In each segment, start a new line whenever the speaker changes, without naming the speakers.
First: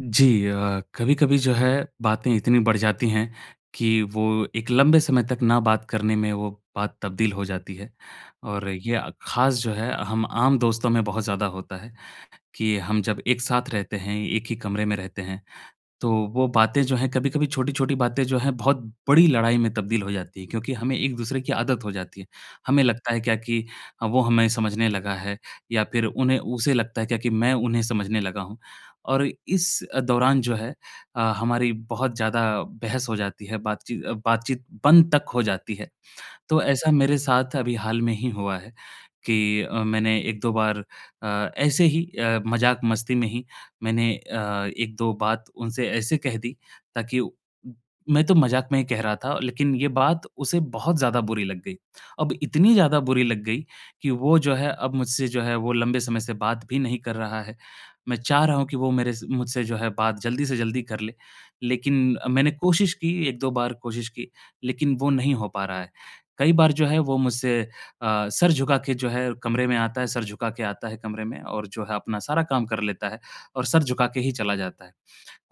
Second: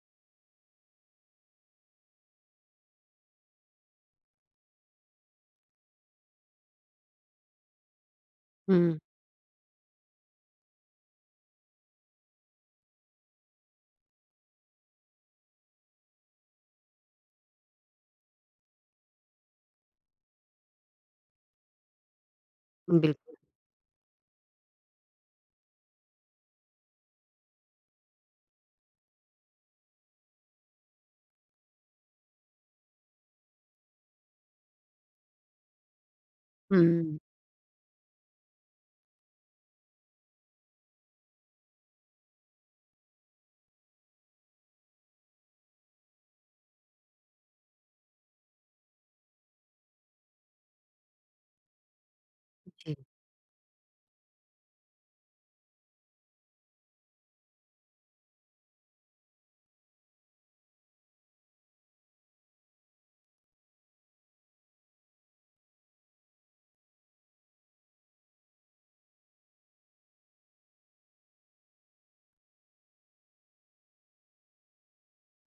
जी कभी-कभी जो है बातें इतनी बढ़ जाती हैं कि वो एक लंबे समय तक ना बात करने में वो बात तब्दील हो जाती है। और ये
हुँ,
ख़ास जो है हम आम दोस्तों में बहुत ज़्यादा होता है कि हम जब एक साथ रहते हैं, एक ही कमरे में रहते हैं तो वो बातें जो हैं कभी-कभी छोटी-छोटी बातें जो हैं बहुत बड़ी लड़ाई में तब्दील हो जाती है क्योंकि हमें एक-दूसरे की आदत हो जाती है। हमें लगता है
बिल्कुल।
क्या कि वो हमें समझने लगा है या फिर उन्हें उसे लगता है क्या कि मैं उन्हें समझने लगा हूँ। और इस दौरान जो है हमारी बहुत ज़्यादा बहस हो जाती है, बातचीत बंद तक हो जाती है। तो ऐसा
हुँ,
मेरे साथ अभी हाल में ही हुआ है कि मैंने 1-2 बार ऐसे ही मज़ाक-मस्ती में ही मैंने 1-2 बात उनसे ऐसे कह दी ताकि उ मैं तो मज़ाक में ही कह रहा था, लेकिन ये बात उसे बहुत ज़्यादा बुरी लग गई। अब इतनी
जी।
ज़्यादा बुरी लग गई कि वो जो है अब मुझसे जो है वो लंबे समय से बात भी नहीं कर रहा है। मैं चाह रहा हूँ कि वो मेरे स मुझसे जो है बात जल्दी से जल्दी कर ले, लेकिन मैंने कोशिश की 1-2 बार कोशिश की, लेकिन वो नहीं हो पा रहा है। कई बार जो है वो मुझसे अ, सर झुका के जो है कमरे में आता है, सर झुका के आता है कमरे में और जो है अपना सारा काम कर लेता है और सर झुका के ही चला जाता है।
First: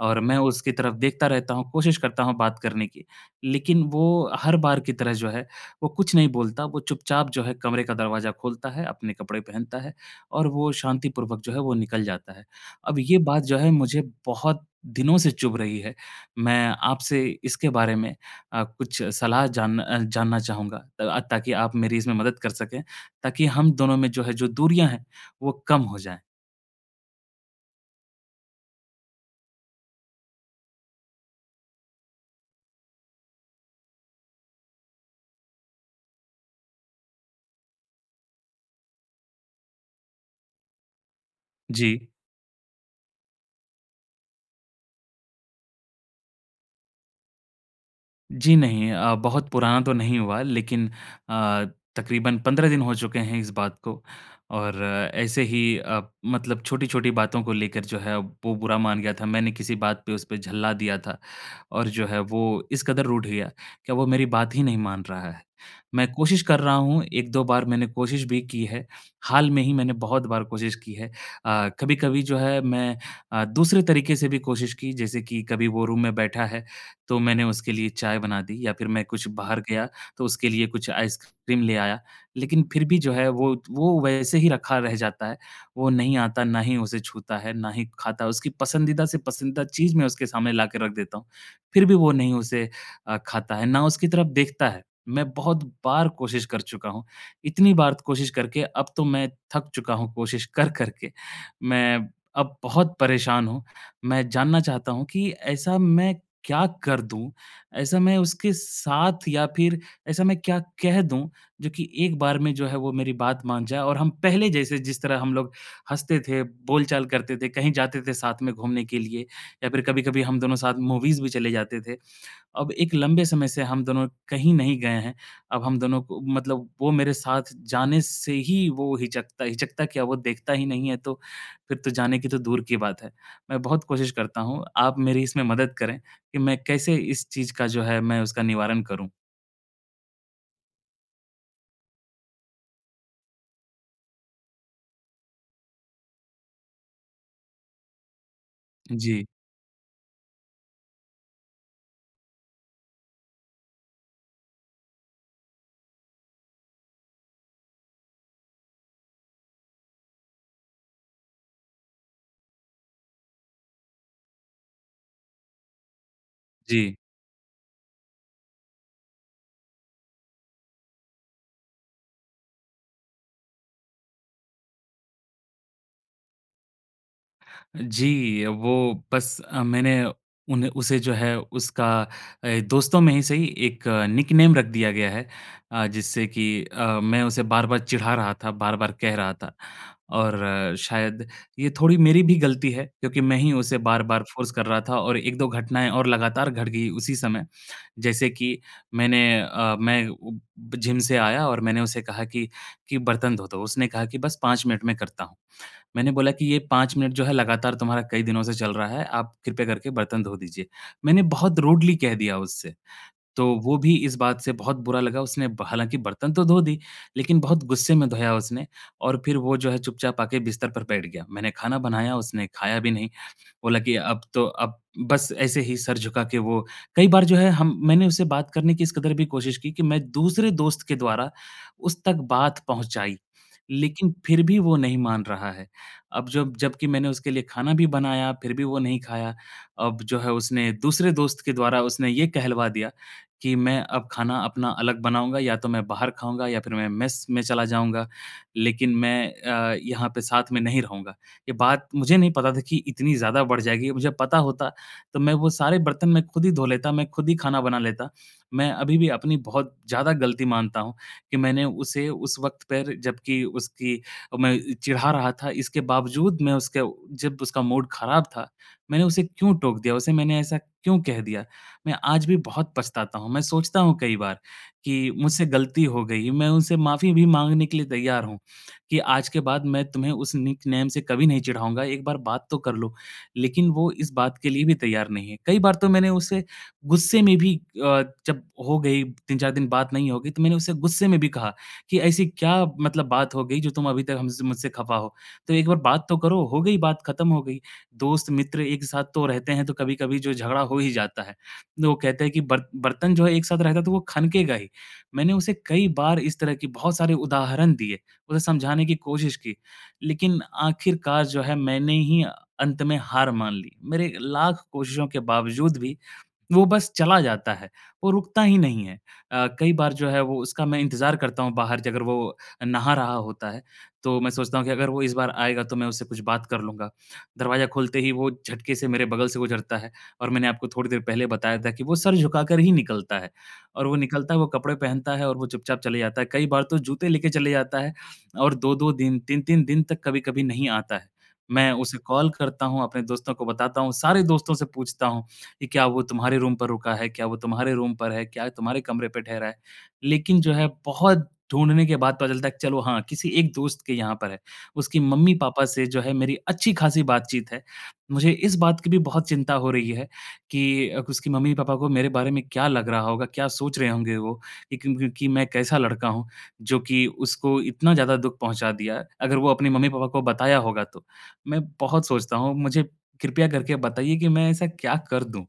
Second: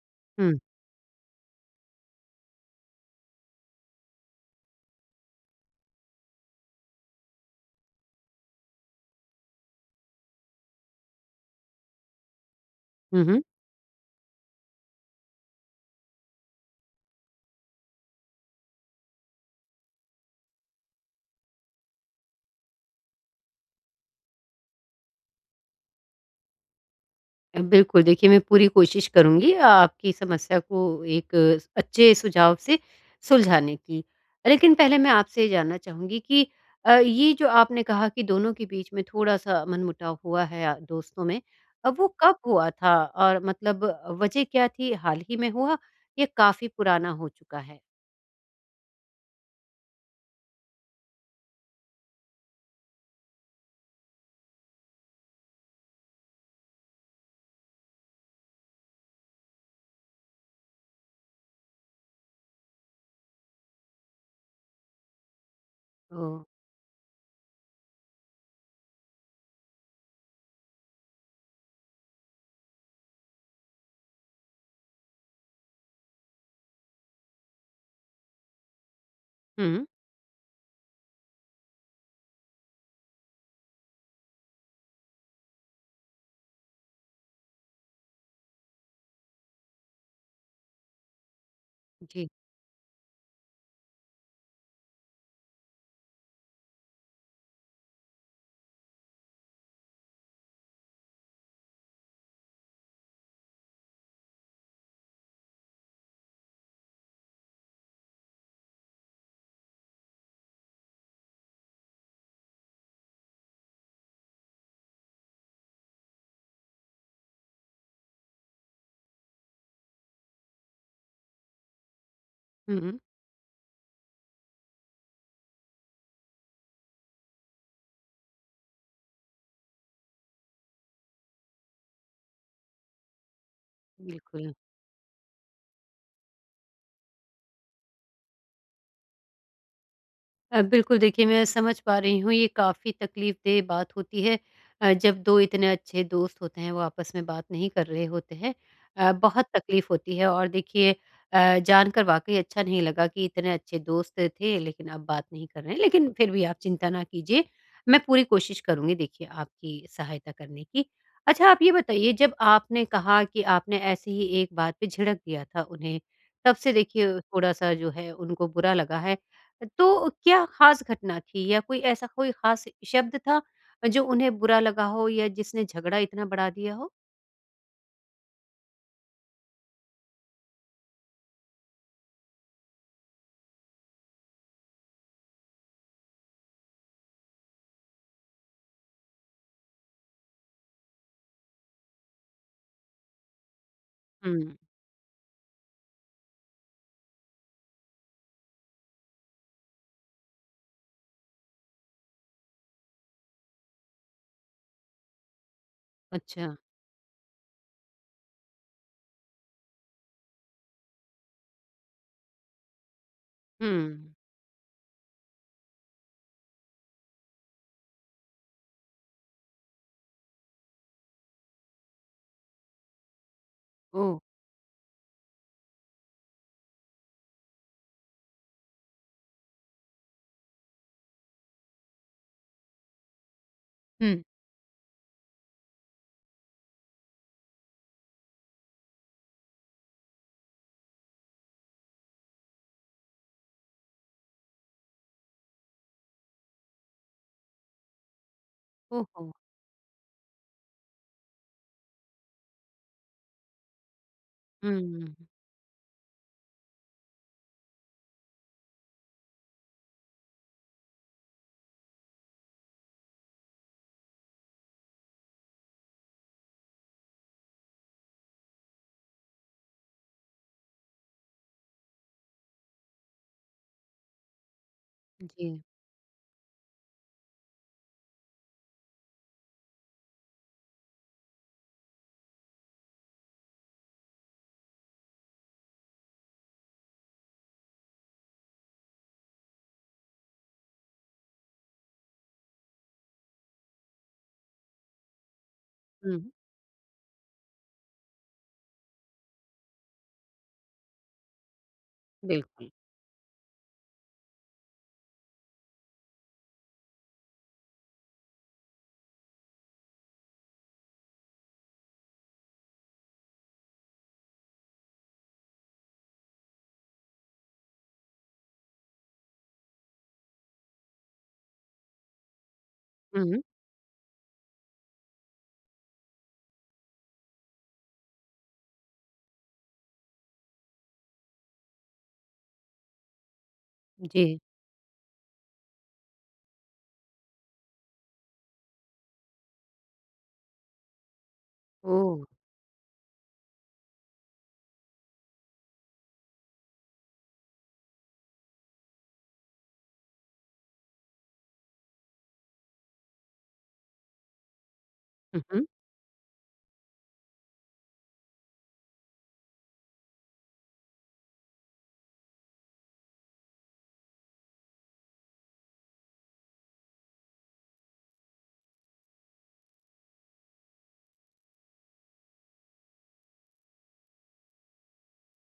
और मैं
हुँ,
उसकी तरफ देखता रहता हूँ, कोशिश करता हूँ बात करने की। लेकिन वो हर बार की तरह जो है, वो कुछ नहीं बोलता, वो चुपचाप जो है कमरे का दरवाज़ा खोलता है, अपने कपड़े पहनता है और वो शांतिपूर्वक जो है वो निकल जाता है। अब ये
हुँ, हुँ।
बात जो है मुझे बहुत दिनों से चुभ रही है। मैं आपसे इसके बारे में कुछ जानना चाहूँगा ताकि आप मेरी इसमें मदद कर सकें, ताकि हम दोनों में जो है जो दूरियाँ हैं, वो कम हो जाएँ।
बिल्कुल, देखिए मैं पूरी कोशिश करूँगी आपकी समस्या को एक अच्छे सुझाव से सुलझाने की। लेकिन पहले मैं आपसे ये जानना चाहूँगी कि ये जो आपने कहा कि दोनों के बीच में थोड़ा-सा मनमुटाव हुआ है दोस्तों में,
जी।
वो कब हुआ था? और मतलब वजह क्या थी? हाल ही में हुआ या काफ़ी पुराना हो चुका है?
जी नहीं, बहुत पुराना तो नहीं हुआ लेकिन अ, तकरीबन 15 दिन हो चुके हैं इस बात को और ऐसे ही मतलब छोटी-छोटी बातों को लेकर जो है वो बुरा मान गया था। मैंने किसी बात पे उस पे झल्ला दिया था और जो है वो इस कदर रूठ गया कि अब वो मेरी बात ही नहीं मान रहा है। मैं
ओह!
कोशिश कर रहा हूँ, 1-2 बार मैंने कोशिश भी की है, हाल में ही मैंने बहुत बार कोशिश की है। कभी-कभी जो है मैं दूसरे तरीके से भी कोशिश की जैसे कि कभी वो रूम में बैठा है तो मैंने उसके लिए चाय बना दी या फिर मैं कुछ बाहर
हुँ,
गया तो उसके लिए कुछ आइसक्रीम ले आया। लेकिन फिर भी जो है वो वैसे ही रखा रह जाता है। वो नहीं आता, ना ही उसे छूता है, ना ही खाता है। उसकी पसंदीदा से पसंदीदा चीज़ मैं उसके सामने लाके रख देता हूँ। फिर भी वो
जी।
नहीं उसे खाता है, ना उसकी तरफ देखता है। मैं बहुत बार कोशिश कर चुका हूँ। इतनी बार कोशिश करके अब तो मैं थक चुका हूँ कोशिश कर कर के। मैं अब बहुत परेशान हूँ। मैं जानना चाहता हूँ कि ऐसा मैं क्या कर दूँ? ऐसा मैं उसके साथ या फिर ऐसा मैं क्या कह दूँ, जो कि एक बार में जो है वो मेरी बात मान जाए और हम पहले जैसे जिस तरह हम लोग हँसते थे, बोलचाल करते थे, कहीं जाते थे साथ में घूमने के लिए या फिर कभी-कभी हम दोनों साथ मूवीज़ भी चले जाते थे। अब
हुँ,
एक
हुँ,
लंबे समय से हम दोनों कहीं नहीं गए हैं। अब हम दोनों को मतलब वो मेरे साथ जाने से ही वो हिचकता हिचकता क्या वो देखता ही नहीं है तो फिर तो जाने की तो दूर की बात है। मैं बहुत कोशिश करता
बिल्कुल।
हूँ, आप मेरी इसमें मदद करें कि मैं कैसे इस चीज़ का जो है मैं उसका निवारण करूँ?
बिल्कुल देखिए मैं समझ पा रही हूँ ये काफ़ी तकलीफ़देह बात होती है जब 2 इतने अच्छे दोस्त होते हैं वो आपस में बात नहीं कर रहे होते हैं।
जी,
बहुत तकलीफ़ होती है और देखिए जानकर वाक़ई अच्छा नहीं लगा कि इतने अच्छे दोस्त थे लेकिन अब बात नहीं कर रहे हैं। लेकिन फिर भी आप चिंता ना कीजिए, मैं पूरी कोशिश करूँगी देखिए आपकी सहायता करने की। अच्छा आप ये बताइए जब आपने कहा कि आपने ऐसे ही एक बात पे झिड़क दिया था उन्हें, तब से
जी।
देखिए थोड़ा-सा जो है उनको बुरा लगा है। तो क्या खास घटना थी या कोई ऐसा कोई खास शब्द था जो उन्हें बुरा लगा हो या जिसने झगड़ा इतना बढ़ा दिया हो?
जी, वो बस मैंने उन उसे जो है उसका दोस्तों में ही सही एक निकनेम रख दिया गया है जिससे कि मैं उसे बार-बार चिढ़ा रहा था, बार-बार कह रहा था। और शायद ये थोड़ी मेरी भी गलती है क्योंकि मैं ही उसे बार-बार फ़ोर्स
हुँ।
कर रहा था और 1-2 घटनाएँ और लगातार घट गई उसी समय। जैसे कि मैंने अ, मैं उ जिम से आया और मैंने उसे कहा कि बर्तन धो दो। उसने कहा कि बस 5 मिनट में करता हूँ। मैंने बोला कि
अच्छा,
ये 5 मिनट जो है लगातार तुम्हारा कई दिनों से चल रहा है, आप कृपया करके बर्तन धो दीजिए। मैंने बहुत रूडली कह दिया उससे। तो
हुँ।
वो भी इस बात से बहुत बुरा लगा, उसने ब हालाँकि बर्तन तो धो दी, लेकिन बहुत गुस्से में धोया उसने और फिर वो जो है चुपचाप आके बिस्तर पर बैठ गया। मैंने खाना बनाया, उसने खाया भी नहीं। बोला कि
ओह!
अब तो अब बस ऐसे ही सर झुका के वो कई बार जो है हम मैंने उससे बात करने की इस कदर भी कोशिश की कि मैं दूसरे दोस्त के द्वारा उस तक बात पहुँचाई,
हुँ।
लेकिन फिर भी वो नहीं मान रहा है। अब जब जबकि मैंने उसके लिए खाना भी बनाया, फिर भी वो नहीं खाया। अब जो है उसने दूसरे दोस्त के द्वारा उसने ये कहलवा दिया कि मैं अब खाना अपना अलग बनाऊँगा या तो मैं बाहर खाऊँगा या फिर मैं मेस में चला जाऊँगा, लेकिन
ओहो!
मैं यहाँ पे साथ में नहीं रहूँगा। ये बात मुझे नहीं पता था कि इतनी ज़्यादा बढ़ जाएगी। मुझे पता होता
हुँ,
तो मैं वो सारे बर्तन मैं खुद ही धो लेता, मैं खुद ही खाना बना लेता। मैं अभी भी अपनी बहुत ज़्यादा गलती मानता हूँ कि मैंने उसे उस वक़्त पर जबकि उसकी मैं चिढ़ा रहा था, इसके बावजूद मैं उसके जब उसका मूड ख़राब था, मैंने उसे क्यों टोक दिया? उसे मैंने ऐसा क्यों कह दिया? मैं आज भी बहुत पछताता हूँ। मैं सोचता हूँ कई बार कि मुझसे
जी,
गलती हो गई। मैं उनसे माफ़ी भी माँगने के लिए तैयार हूँ। कि आज के बाद मैं तुम्हें उस निकनेम से कभी नहीं चिढ़ाऊँगा, एक बार बात तो कर लो। लेकिन वो इस बात के लिए भी तैयार नहीं है। कई बार तो मैंने उसे गुस्से में भी जब हो गई 3-4 दिन बात नहीं हो गई, तो मैंने उसे गुस्से में भी कहा कि ऐसी क्या मतलब बात हो गई जो तुम अभी तक हमसे मुझसे खफ़ा हो? तो एक बार बात तो
हुँ,
करो, हो गई बात ख़त्म हो गई। दोस्त मित्र एक साथ तो रहते हैं तो कभी-कभी जो झगड़ा हो ही जाता है। तो वो कहते हैं कि बर
बिल्कुल।
बर्तन जो है एक साथ रहता है तो वो खनकेगा ही। मैंने उसे कई बार इस तरह के बहुत सारे उदाहरण दिए। उसे समझाने की कोशिश की, लेकिन आखिरकार जो है मैंने ही अंत में हार मान ली। मेरे लाख कोशिशों के बावजूद भी वो बस चला जाता है, वो रुकता ही नहीं है। कई बार जो है वो उसका मैं इंतज़ार करता हूँ बाहर अगर वो नहा रहा
हुँ,
होता है, तो मैं सोचता हूँ कि अगर वो इस बार आएगा तो मैं उससे कुछ बात कर लूँगा। दरवाज़ा खोलते ही वो झटके से मेरे बगल से गुज़रता है और मैंने आपको थोड़ी देर पहले बताया था कि वो सर झुकाकर ही निकलता है और वो निकलता
जी,
है, वो कपड़े पहनता है और वो चुपचाप चले जाता है। कई बार तो जूते लेके चले जाता है और 2-2 दिन, 3-3 दिन तक कभी-कभी नहीं आता है। मैं उसे
ओह!
कॉल करता हूँ, अपने दोस्तों को बताता हूँ, सारे दोस्तों से पूछता हूँ कि क्या वो तुम्हारे रूम पर रुका है? क्या वो तुम्हारे रूम पर है? क्या तुम्हारे कमरे पे ठहरा है? लेकिन जो है बहुत ढूँढने के बाद पता चलता है कि चलो हाँ, किसी एक दोस्त के यहाँ पर है। उसकी
हुँ, हुँ।
मम्मी-पापा से जो है मेरी अच्छी-खासी बातचीत है। मुझे इस बात की भी बहुत चिंता हो रही है कि उसकी मम्मी-पापा को मेरे बारे में क्या लग रहा होगा? क्या सोच रहे होंगे वो? कि क्योंकि मैं कैसा लड़का हूँ, जो कि उसको इतना ज़्यादा दुःख पहुँचा दिया है, अगर वो अपने मम्मी-पापा को बताया होगा तो। मैं बहुत सोचता हूँ, मुझे कृपया करके बताइए कि मैं ऐसा क्या कर दूँ?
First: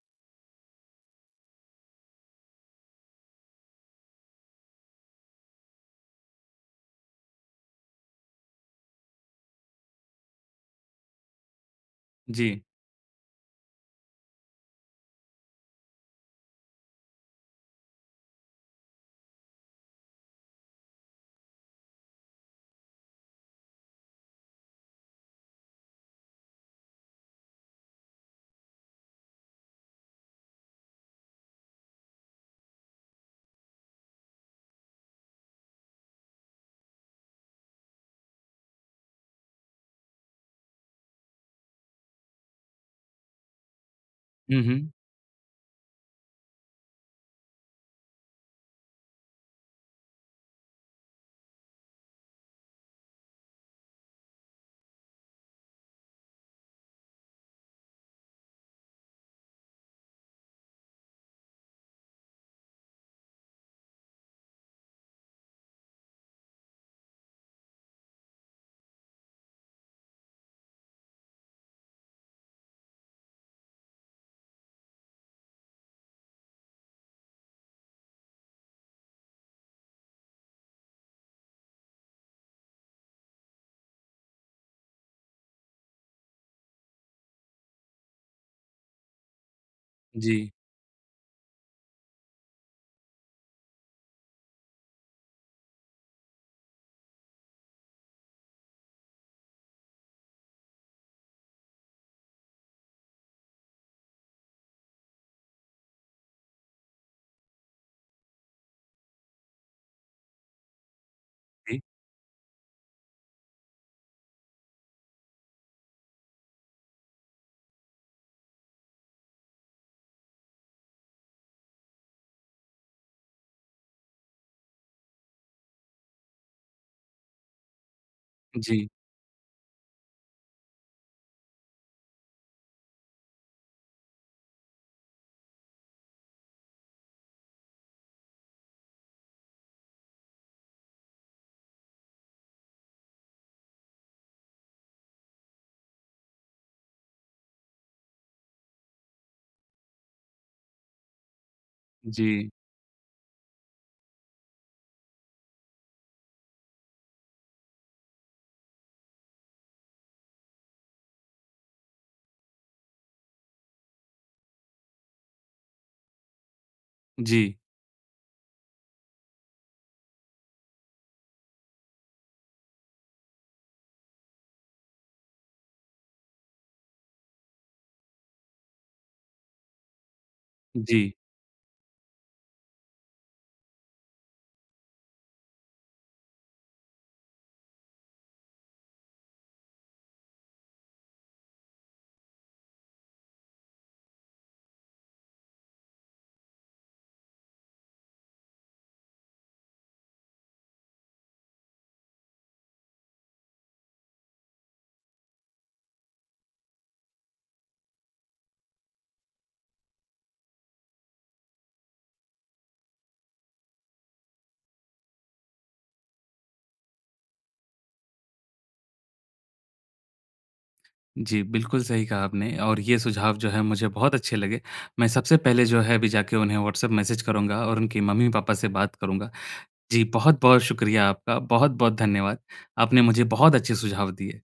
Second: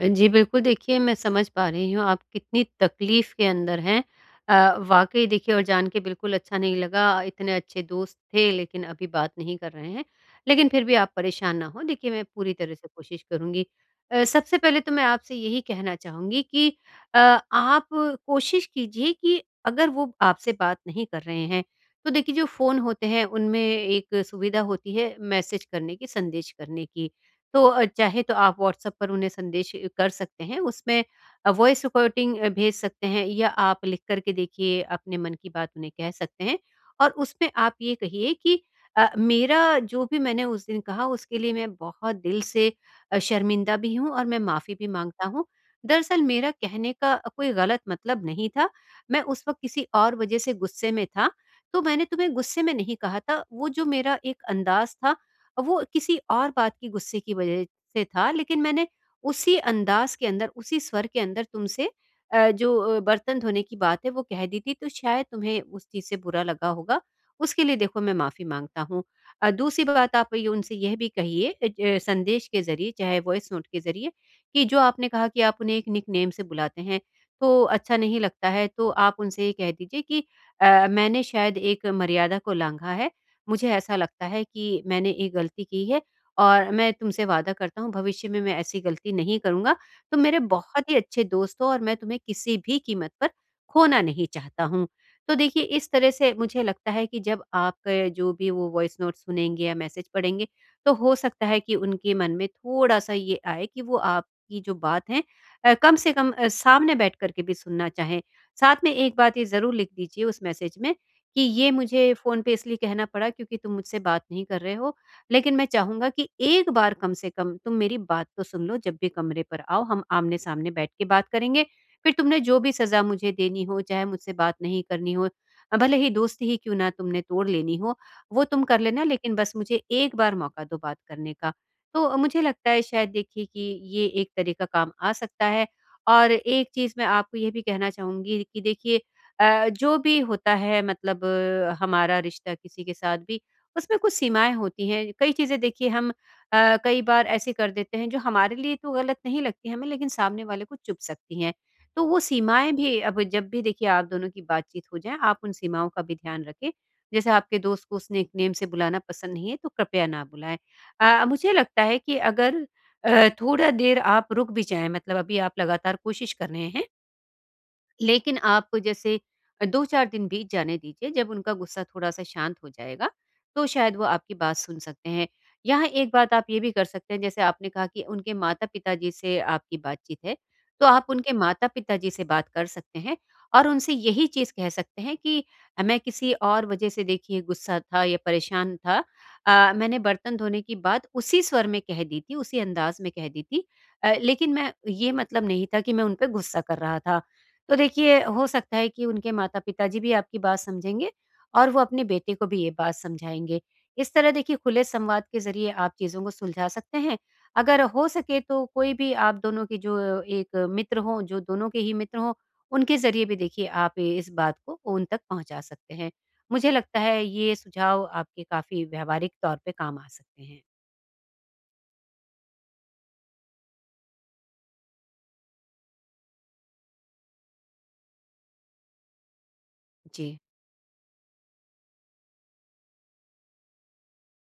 जी, बिल्कुल देखिए मैं समझ पा रही हूँ आप कितनी तकलीफ़ के अंदर हैं। वाक़ई देखिए और जान के बिल्कुल अच्छा नहीं लगा इतने अच्छे दोस्त थे लेकिन अभी बात नहीं कर रहे हैं। लेकिन फिर भी आप परेशान ना हों देखिए मैं
जी।
पूरी तरह से कोशिश करूँगी। सबसे पहले तो मैं आपसे यही कहना चाहूँगी कि आप कोशिश कीजिए कि अगर वो आपसे बात नहीं कर रहे हैं, तो देखिए जो फ़ोन होते हैं उनमें एक सुविधा होती है मैसेज करने की, संदेश करने की। तो चाहे तो आप व्हाट्सएप पर उन्हें संदेश कर सकते हैं, उसमें वॉइस रिकॉर्डिंग भेज सकते हैं या आप लिख कर के देखिए अपने मन की बात उन्हें कह सकते हैं और उसमें आप ये कहिए कि मेरा जो भी मैंने उस दिन कहा उसके लिए मैं बहुत दिल से शर्मिंदा भी हूँ और मैं
हुँ,
माफ़ी भी
हुँ।
माँगता हूँ। दरअसल मेरा कहने का कोई गलत मतलब नहीं था, मैं उस वक़्त किसी और वज़ह से गुस्से में था, तो मैंने तुम्हें गुस्से में नहीं कहा था, वो जो मेरा एक अंदाज़ था वो किसी और बात की गुस्से की वजह से था लेकिन मैंने उसी अंदाज के अंदर, उसी स्वर के अंदर तुमसे जो बर्तन धोने की बात है वो कह दी थी तो शायद तुम्हें उस चीज़ से बुरा लगा होगा। उसके लिए देखो मैं माफ़ी माँगता हूँ। दूसरी बात आप ये उनसे यह भी कहिए अ, ज संदेश के ज़रिए चाहे वॉइस नोट के ज़रिए कि जो आपने कहा कि आप उन्हें एक निकनेम से बुलाते हैं, तो अच्छा नहीं लगता है तो आप उनसे ये कह दीजिए कि मैंने शायद एक मर्यादा को लाँघा है मुझे ऐसा लगता है कि मैंने एक गलती की है और मैं तुमसे वादा करता हूँ भविष्य में मैं ऐसी गलती नहीं करूँगा। तुम मेरे
जी,
बहुत ही अच्छे दोस्त हो और मैं तुम्हें किसी भी कीमत पर खोना नहीं चाहता हूँ। तो देखिए इस तरह से मुझे लगता है कि जब आप जो भी वो वॉइस नोट सुनेंगे या मैसेज पढ़ेंगे, तो हो सकता है कि उनके मन में थोड़ा-सा ये आए कि वो आपकी जो बात है कम से कम सामने बैठ कर के भी सुनना चाहें। साथ में एक बात ये ज़रूर लिख दीजिए उस मैसेज में कि ये
जी,
मुझे फ़ोन पे इसलिए कहना पड़ा क्योंकि तुम मुझसे बात नहीं कर रहे हो, लेकिन मैं चाहूँगा कि एक बार कम से कम तुम मेरी बात तो सुन लो जब भी कमरे पर आओ, हम आमने-सामने बैठ के बात करेंगे। फिर तुमने जो भी सज़ा मुझे देनी हो, चाहे मुझसे बात नहीं करनी हो, भले ही दोस्ती ही क्यों ना तुमने तोड़ लेनी हो, वो तुम कर
जी,
लेना लेकिन बस मुझे एक बार मौका दो बात करने का। तो मुझे लगता है शायद देखिए कि ये एक तरीका काम आ सकता है और एक चीज़ मैं आपको ये भी कहना चाहूँगी कि देखिए जो भी होता है मतलब हमारा रिश्ता किसी के साथ भी, उसमें कुछ सीमाएँ होती हैं। कई चीज़ें देखिए हम कई बार ऐसे कर देते हैं जो हमारे लिए तो गलत नहीं लगती हमें लेकिन सामने वाले को चुभ सकती हैं। तो वो
जी,
सीमाएँ भी अब जब भी देखिए आप दोनों की बातचीत हो जाए, आप उन सीमाओं का भी ध्यान रखें। जैसे आपके दोस्त को उस निकनेम से बुलाना पसंद नहीं है तो कृपया ना बुलाएँ। मुझे लगता है कि अगर थोड़ा देर आप रुक भी जाएँ मतलब अभी आप लगातार कोशिश कर रहे हैं
जी,
लेकिन आप जैसे 2-4 दिन बीत जाने दीजिए, जब उनका गुस्सा थोड़ा-सा शांत हो जाएगा, तो शायद वो आपकी बात सुन सकते हैं। यहाँ एक बात आप ये भी कर सकते हैं, जैसे आपने कहा कि उनके माता-पिता जी से आपकी बातचीत है, तो
जी,
आप उनके माता-पिता जी से बात कर सकते हैं और उनसे यही चीज़ कह सकते हैं कि मैं किसी और वजह से देखिए गुस्सा था या परेशान था। मैंने बर्तन धोने की बात उसी स्वर में कह दी थी, उसी अंदाज़ में कह दी थी। लेकिन मैं ये मतलब नहीं था कि मैं उन पे गुस्सा कर रहा था। तो देखिए हो सकता है कि उनके माता पिताजी भी आपकी बात समझेंगे और वो अपने बेटे को भी ये बात समझाएँगे। इस तरह देखिए खुले संवाद के ज़रिए आप चीज़ों को सुलझा सकते हैं। अगर हो सके तो कोई भी आप दोनों के जो एक मित्र हों, जो दोनों के ही मित्र हों, उनके ज़रिए भी देखिए आप इस बात को उन तक पहुँचा सकते हैं। मुझे लगता है ये सुझाव आपके काफ़ी व्यावहारिक तौर पे काम आ सकते हैं।
जी, बिल्कुल सही कहा आपने और ये सुझाव जो है मुझे बहुत अच्छे लगे। मैं सबसे पहले जो है अभी जाके उन्हें व्हाट्सएप मैसेज करूँगा और उनके मम्मी-पापा से बात करूँगा। जी,
जी।
बहुत-बहुत शुक्रिया आपका, बहुत-बहुत धन्यवाद। आपने मुझे बहुत अच्छे सुझाव दिए।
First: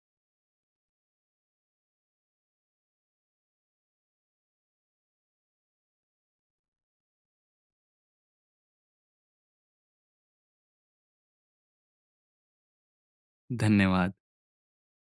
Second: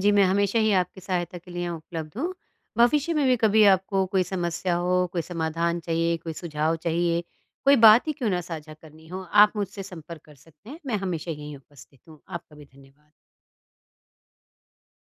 जी, मैं हमेशा ही आपकी सहायता के लिए यहाँ उपलब्ध हूँ। भविष्य में भी कभी आपको कोई समस्या हो, कोई समाधान चाहिए, कोई सुझाव चाहिए, कोई बात ही क्यों ना साझा करनी हो, आप मुझसे संपर्क कर सकते हैं। मैं हमेशा यहीं उपस्थित हूँ। आपका भी धन्यवाद।
धन्यवाद।